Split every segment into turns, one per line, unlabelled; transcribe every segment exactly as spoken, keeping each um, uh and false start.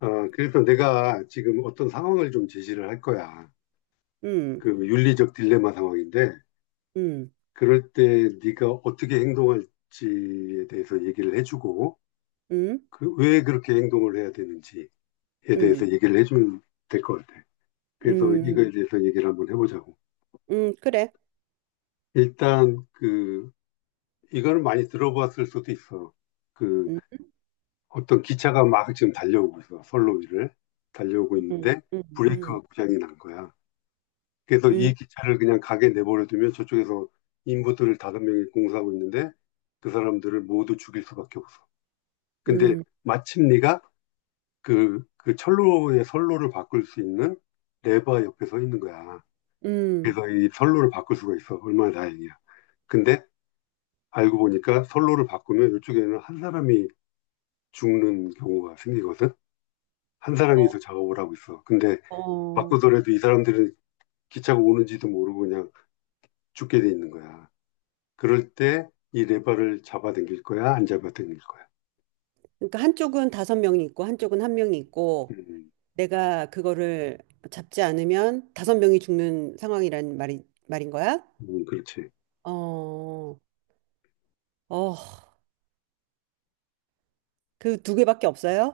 어, 그래서 내가 지금 어떤 상황을 좀 제시를 할 거야.
음,
그 윤리적 딜레마 상황인데,
음,
그럴 때 네가 어떻게 행동할지에 대해서 얘기를 해주고,
음,
그 왜 그렇게 행동을 해야 되는지에 대해서
음,
얘기를 해주면 될 것 같아. 그래서 이거에
음,
대해서 얘기를 한번 해보자고.
음, 그래.
일단 그 이거는 많이 들어봤을 수도 있어. 그
음,
어떤 기차가 막 지금 달려오고 있어. 선로 위를 달려오고
음,
있는데
음, 음,
브레이크가 고장이 난 거야. 그래서
음,
이 기차를 그냥 가게 내버려 두면 저쪽에서 인부들을 다섯 명이 공사하고 있는데 그 사람들을 모두 죽일 수밖에 없어. 근데
음,
마침 네가 그, 그 철로의 선로를 바꿀 수 있는 레바 옆에 서 있는 거야.
음.
그래서 이 선로를 바꿀 수가 있어. 얼마나 다행이야. 근데 알고 보니까 선로를 바꾸면 이쪽에는 한 사람이 죽는 경우가 생기거든. 한
어,
사람이서 작업을 하고 있어. 근데
어.
바꾸더라도 이 사람들은 기차가 오는지도 모르고 그냥 죽게 돼 있는 거야. 그럴 때 이 레버를 잡아당길 거야, 안 잡아당길 거야.
그러니까 한쪽은 다섯 명이 있고 한쪽은 한 명이 있고
음,
내가 그거를 잡지 않으면 다섯 명이 죽는 상황이란 말이 말인 거야?
음, 그렇지.
어, 어, 그 두 개밖에 없어요?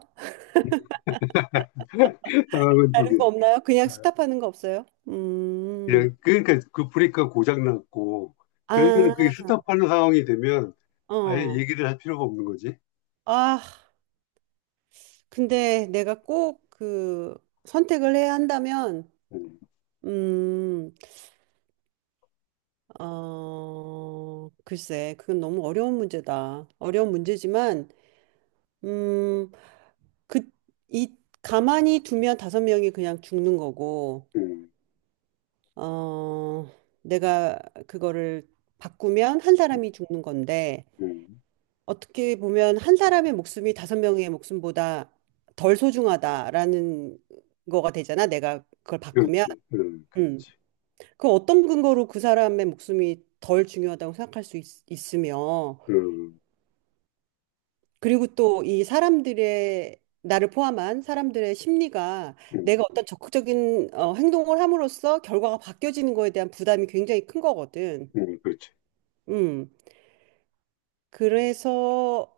상황은 두
다른
개.
거 없나요? 그냥
아,
스탑하는 거 없어요? 음,
그냥 그러니까 그 브레이크가 고장 났고 그러면 그게
아,
스탑하는 상황이 되면 아예
어,
얘기를 할 필요가 없는 거지.
아. 근데 내가 꼭 그 선택을 해야 한다면,
음,
음, 어, 글쎄, 그건 너무 어려운 문제다. 어려운 문제지만, 음, 그, 이, 가만히 두면 다섯 명이 그냥 죽는 거고,
음,
어, 내가 그거를 바꾸면 한 사람이 죽는 건데,
음,
어떻게 보면 한 사람의 목숨이 다섯 명의 목숨보다 덜 소중하다라는 거가 되잖아. 내가 그걸 바꾸면.
그렇지. 음,
음.
그렇지.
그 어떤 근거로 그 사람의 목숨이 덜 중요하다고 생각할 수 있, 있으며,
음,
그리고 또 이 사람들의, 나를 포함한 사람들의 심리가
음,
내가 어떤 적극적인 어, 행동을 함으로써 결과가 바뀌어지는 거에 대한 부담이 굉장히 큰 거거든.
음, 그렇지.
음, 그래서,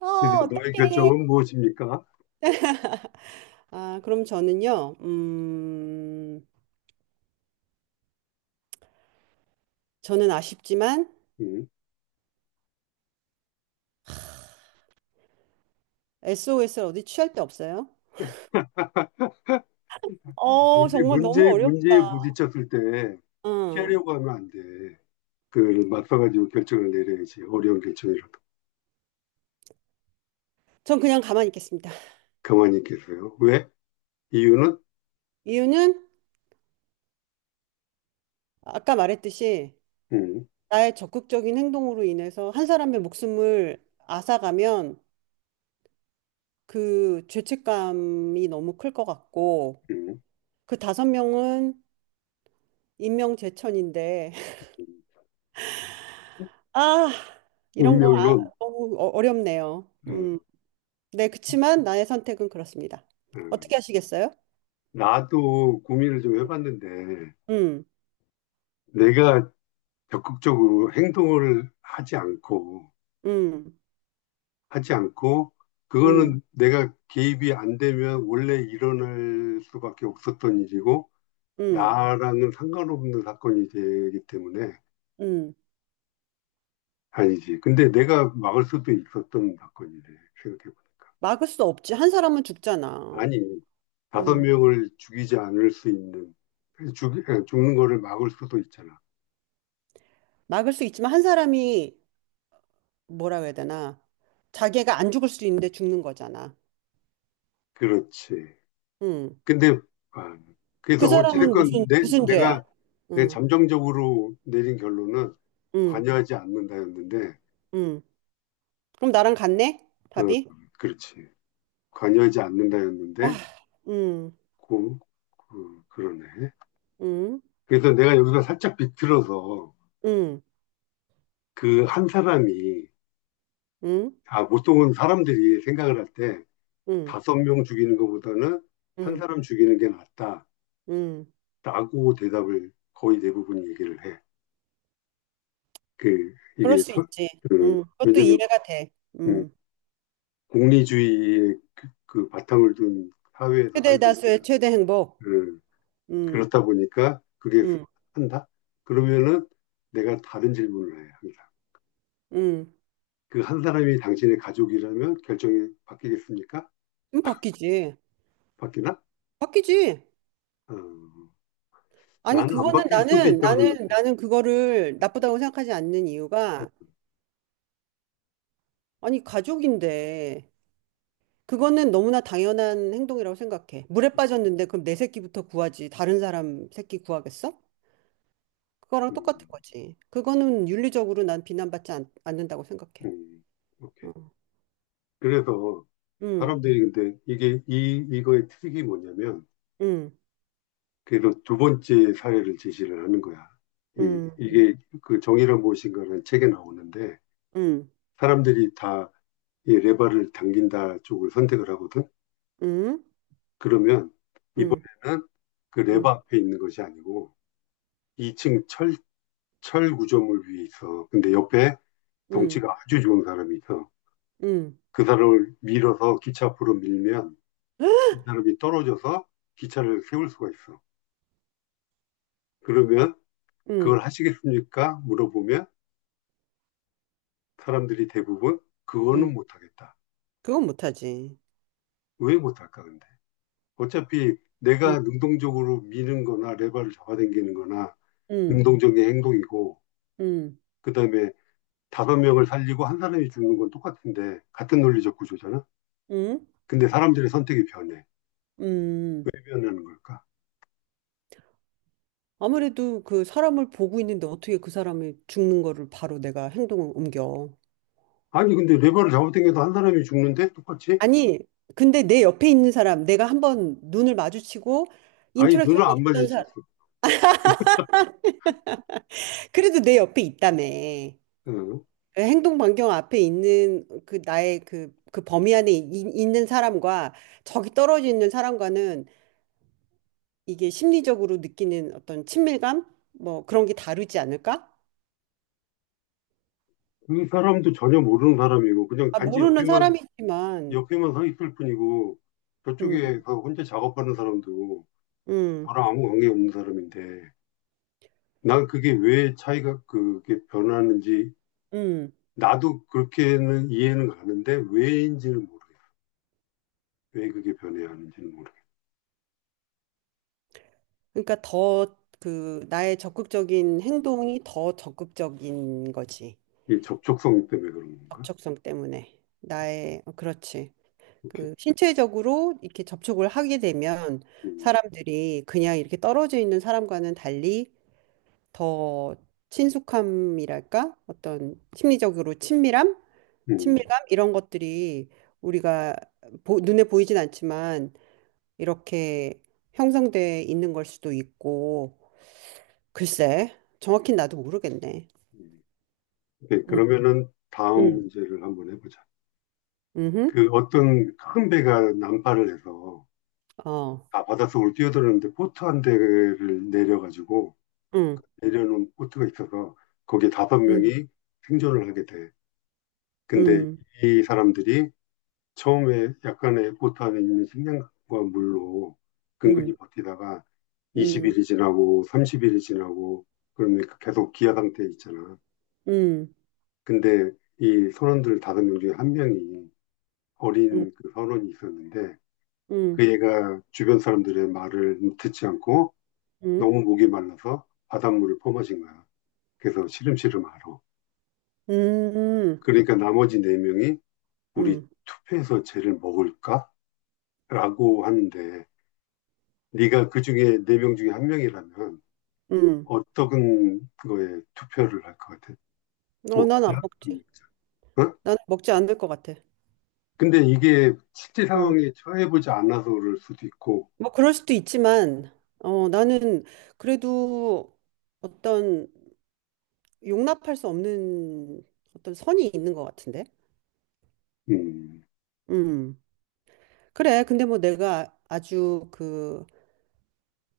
어,
그러니까 너의
어떡해.
결정은 무엇입니까?
아, 그럼 저는요, 음, 저는 아쉽지만
음.
에스오에스를 어디 취할 데 없어요? 어,
문제,
정말 너무
문제,
어렵다.
문제에 부딪혔을 때
어,
피하려고 하면 안 돼. 그걸 맞서가지고 결정을 내려야지. 어려운 결정이라도.
전 그냥 가만히 있겠습니다.
가만히 있겠어요. 왜? 이유는
이유는 아까 말했듯이
음,
나의 적극적인 행동으로 인해서 한 사람의 목숨을 앗아가면 그 죄책감이 너무 클 것 같고
음,
그 다섯 명은 인명재천인데
음.
아 이런 거 아,
운명론.
너무 어- 어렵네요.
어,
음, 네 그치만 나의 선택은 그렇습니다.
어.
어떻게 하시겠어요?
나도 고민을 좀 해봤는데
음,
내가 적극적으로 행동을 하지 않고
음,
하지 않고
음,
그거는 내가 개입이 안 되면 원래 일어날 수밖에 없었던 일이고
음,
나랑은 상관없는 사건이 되기 때문에
음.
아니지. 근데 내가 막을 수도 있었던 사건이래 생각해보니까.
막을 수 없지. 한 사람은 죽잖아.
아니 다섯
음,
명을 죽이지 않을 수 있는 죽, 죽는 거를 막을 수도 있잖아.
막을 수 있지만 한 사람이 뭐라고 해야 되나? 자기가 안 죽을 수도 있는데 죽는 거잖아.
그렇지.
응.
근데 아,
그
그래서
사람은 무슨
어찌됐건 내,
무슨 죄야?
내가 내
응,
잠정적으로 내린 결론은
응,
관여하지 않는다였는데,
응. 그럼 나랑 같네?
어,
답이?
그렇지. 관여하지
아,
않는다였는데,
응,
그, 그, 그러네.
응,
그래서 내가 여기서 살짝 비틀어서
응,
그 한 사람이,
응,
아, 보통은 사람들이 생각을 할 때
응,
다섯 명 죽이는 것보다는 한
응,
사람 죽이는 게 낫다.
응.
라고 대답을 거의 대부분 얘기를 해. 그,
그럴
이게,
수
서-
있지.
그,
응. 그것도
왜냐면,
이해가 돼.
음,
응.
공리주의의 그, 그 바탕을 둔 사회에서
최대
살다
다수의
보니까,
최대 행복.
음,
응,
그렇다 보니까 그게
응,
한다? 그러면은 내가 다른 질문을 해, 항상.
응.
그 한 사람이 당신의 가족이라면 결정이 바뀌겠습니까?
그럼 바뀌지.
바뀌나?
바뀌지.
어,
아니,
나는 안
그거는
바뀔 수도
나는,
있다고
나는,
생각해.
나는 그거를 나쁘다고 생각하지 않는 이유가, 아니, 가족인데, 그거는 너무나 당연한 행동이라고 생각해. 물에 빠졌는데 그럼 내 새끼부터 구하지. 다른 사람 새끼 구하겠어? 그거랑
음,
똑같은 거지. 그거는 윤리적으로 난 비난받지 않, 않는다고 생각해.
음, 오케이.
어.
그래서
음,
사람들이 근데 이게, 이, 이거의 트릭이 뭐냐면,
음,
그래서 두 번째 사례를 제시를 하는 거야. 이,
음, 음,
이게 그 정의란 무엇인가라는 책에 나오는데
음,
사람들이 다 이 레바를 당긴다 쪽을 선택을 하거든.
음,
그러면
음,
이번에는 그 레바 앞에 있는 것이 아니고 이 층 철, 철 구조물 위에 있어. 근데 옆에
음,
덩치가 아주 좋은 사람이 있어.
음.
그 사람을 밀어서 기차 앞으로 밀면
응,
이 사람이 떨어져서 기차를 세울 수가 있어. 그러면 그걸
응,
하시겠습니까? 물어보면 사람들이 대부분
응.
그거는 못하겠다.
그건 못하지.
왜 못할까 근데? 어차피
응,
내가 능동적으로 미는 거나 레버를 잡아당기는 거나
응,
능동적인 행동이고
응,
그다음에 다섯 명을 살리고 한 사람이 죽는 건 똑같은데 같은 논리적 구조잖아.
응,
근데 사람들의 선택이 변해. 왜
응.
변하는 걸까?
아무래도 그 사람을 보고 있는데 어떻게 그 사람이 죽는 거를 바로 내가 행동을 옮겨.
아니 근데 레버를 잡아당겨도 한 사람이 죽는데 똑같이?
아니, 근데 내 옆에 있는 사람, 내가 한번 눈을 마주치고
아니 눈을
인터랙션이
안
있던
마주쳤어.
사람, 그래도 내 옆에 있다며.
응.
그 행동 반경 앞에 있는 그 나의 그, 그 범위 안에 이- 있는 사람과 저기 떨어져 있는 사람과는 이게 심리적으로 느끼는 어떤 친밀감? 뭐 그런 게 다르지 않을까?
그 사람도 전혀 모르는 사람이고 그냥
아,
단지
모르는
옆에만
사람이지만,
옆에만 서 있을 뿐이고
음,
저쪽에서 혼자 작업하는 사람도 저
음,
랑 아무 관계 없는 사람인데 난 그게 왜 차이가 그게 변하는지
음.
나도 그렇게는 이해는 가는데 왜인지는 모르겠어. 왜 그게 변해야 하는지는 모르겠어.
그러니까 더 그 나의 적극적인 행동이 더 적극적인 거지.
이 접촉성 때문에 그런 건가?
접촉성 때문에 나의 어, 그렇지
오케이.
그 신체적으로 이렇게 접촉을 하게 되면
음,
사람들이 그냥 이렇게 떨어져 있는 사람과는 달리 더 친숙함이랄까 어떤 심리적으로 친밀함
음,
친밀감 이런 것들이 우리가 보, 눈에 보이진 않지만 이렇게 형성돼 있는 걸 수도 있고 글쎄 정확히 나도 모르겠네.
음. 오케이.
음,
그러면은 다음
음,
문제를 한번 해보자.
음, 음,
그 어떤 큰 배가 난파를 해서
어,
다 바닷속으로 뛰어들었는데 보트 한 대를 내려가지고
음,
내려놓은 보트가 있어서 거기에 다섯
음,
명이 생존을 하게 돼. 근데
음,
이 사람들이 처음에 약간의 포탄에 있는 식량과 물로
음.
근근히 버티다가
음.
이십 일이 지나고 삼십 일이 지나고 그러면 계속 기아 상태에 있잖아.
음,
근데 이 선원들 다섯 명 중에 한 명이
음,
어린 그 선원이 있었는데
음,
그 애가 주변 사람들의 말을 듣지 않고
음,
너무 목이 말라서 바닷물을 퍼마신 거야. 그래서 시름시름 앓아.
음,
그러니까 나머지 네 명이 우리
음,
투표해서 쟤를 먹을까? 라고 하는데 네가 그 중에 네 명 중에 한 명이라면
음.
어떤 거에 투표를 할 것 같아?
어, 나는 안
먹자? 음.
먹지.
어?
나는 먹지 않을 것 같아.
근데 이게 실제
응.
상황에 처해보지 않아서 그럴 수도 있고,
뭐 그럴 수도 있지만, 어, 나는 그래도 어떤 용납할 수 없는 어떤 선이 있는 것 같은데.
음,
음. 그래. 근데 뭐 내가 아주 그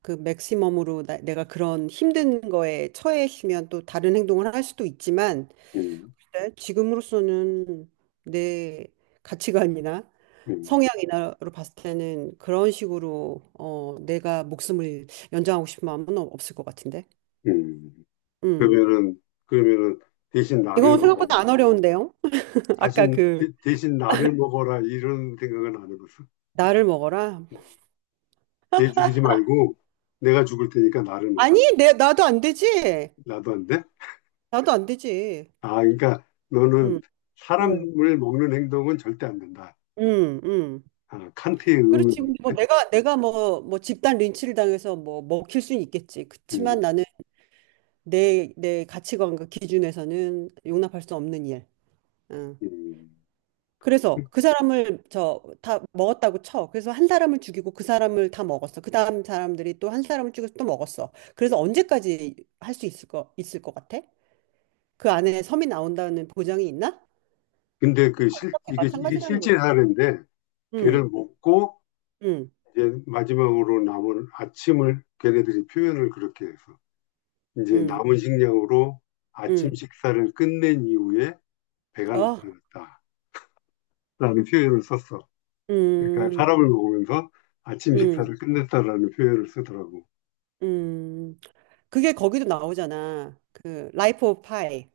그 맥시멈으로 나, 내가 그런 힘든 거에 처해 있으면 또 다른 행동을 할 수도 있지만
음,
네, 지금으로서는 내 가치관이나
음,
성향이나로 봤을 때는 그런 식으로 어, 내가 목숨을 연장하고 싶은 마음은 없을 것 같은데.
음.
음.
그러면은, 그러면은 대신 나를
이건
먹어라.
생각보다 안 어려운데요. 아까
신 대,
그
대신 나를 먹어라. 이런 생각은 안 해봤어.
나를 먹어라.
음. 쟤 죽이지 말고 내가 죽을 테니까 나를
아니,
먹어라.
내 나도 안 되지.
나도 안 돼?
나도 안 되지.
아, 그러니까 너는
음, 음,
사람을 먹는 행동은 절대 안 된다.
음, 음.
아, 칸트의
그렇지. 근데
의문.
뭐 내가 내가 뭐 뭐 집단 린치를 당해서 뭐 먹힐 수는 있겠지.
음,
그렇지만 나는 내 내 가치관과 기준에서는 용납할 수 없는 일. 응.
음.
그래서 그 사람을 저 다 먹었다고 쳐. 그래서 한 사람을 죽이고 그 사람을 다 먹었어. 그 다음 사람들이 또 한 사람을 죽여서 또 먹었어. 그래서 언제까지 할 수 있을 거 있을 것 같아? 그 안에 섬이 나온다는 보장이 있나?
근데 그 실,
어차피
이게, 이게
마찬가지라는 거지.
실제 사례인데, 걔를
응,
먹고,
응,
이제 마지막으로 남은 아침을 걔네들이 표현을 그렇게 해서, 이제
응,
남은 식량으로 아침
응.
식사를 끝낸 이후에 배가
어,
나타났다라는 표현을 썼어. 그러니까
음,
사람을 먹으면서 아침
음,
식사를 끝냈다라는 표현을 쓰더라고.
음. 그게 거기도 나오잖아. 그 라이프 오브 파이.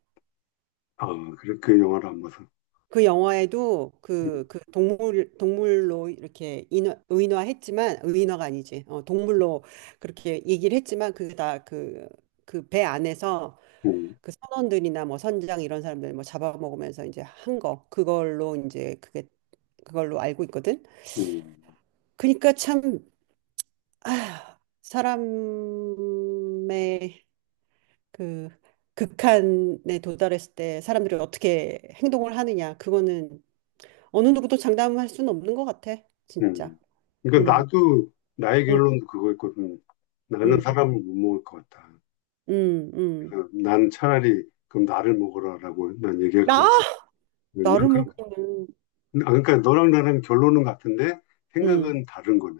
아, 그래, 그 영화를 안 봐서.
그 영화에도
음,
그, 그 동물, 동물로 이렇게 인화, 의인화했지만, 의인화가 아니지. 어, 동물로 그렇게 얘기를 했지만, 그게 다 그, 그 배 안에서
음,
그 선원들이나 뭐 선장 이런 사람들 뭐 잡아먹으면서 이제 한 거. 그걸로 이제 그게, 그걸로 알고 있거든.
음.
그러니까 참, 아, 사람의 그 극한에 도달했을 때 사람들이 어떻게 행동을 하느냐 그거는 어느 누구도 장담할 수는 없는 것 같아 진짜
음. 그러니까
음,
나도 나의
음,
결론도 그거였거든. 나는
음,
사람을 못 먹을 것 같다.
음, 음.
그래서 난 차라리 그럼 나를 먹으라라고 난 얘기할 것
나
같다.
나를
난 그렇게
먹기는
아, 그러니까 너랑 나랑 결론은 같은데
음,
생각은 다른 거네.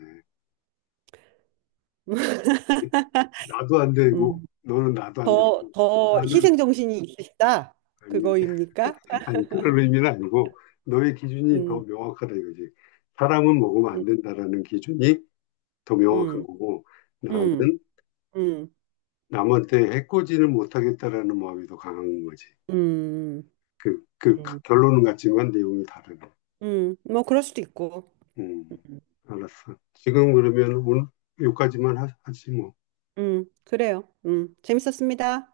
나도 안 되고
음.
너는 나도 안 되고
더, 더
나는
희생 정신이 있으시다
아니
그거입니까?
아니 그런 의미는 아니고 너의 기준이 더
음,
명확하다 이거지. 사람은 먹으면
음,
안 된다라는 기준이 더 명확한
음,
거고 나는
음, 음,
남한테 해코지를 못하겠다라는 마음이 더 강한 거지.
음,
그, 그
음,
결론은 같지만 내용이 다르네.
음. 뭐 그럴 수도 있고
음,
음,
알았어. 지금 그러면 오늘 여기까지만 하, 하지 뭐.
음, 그래요 음, 재밌었습니다.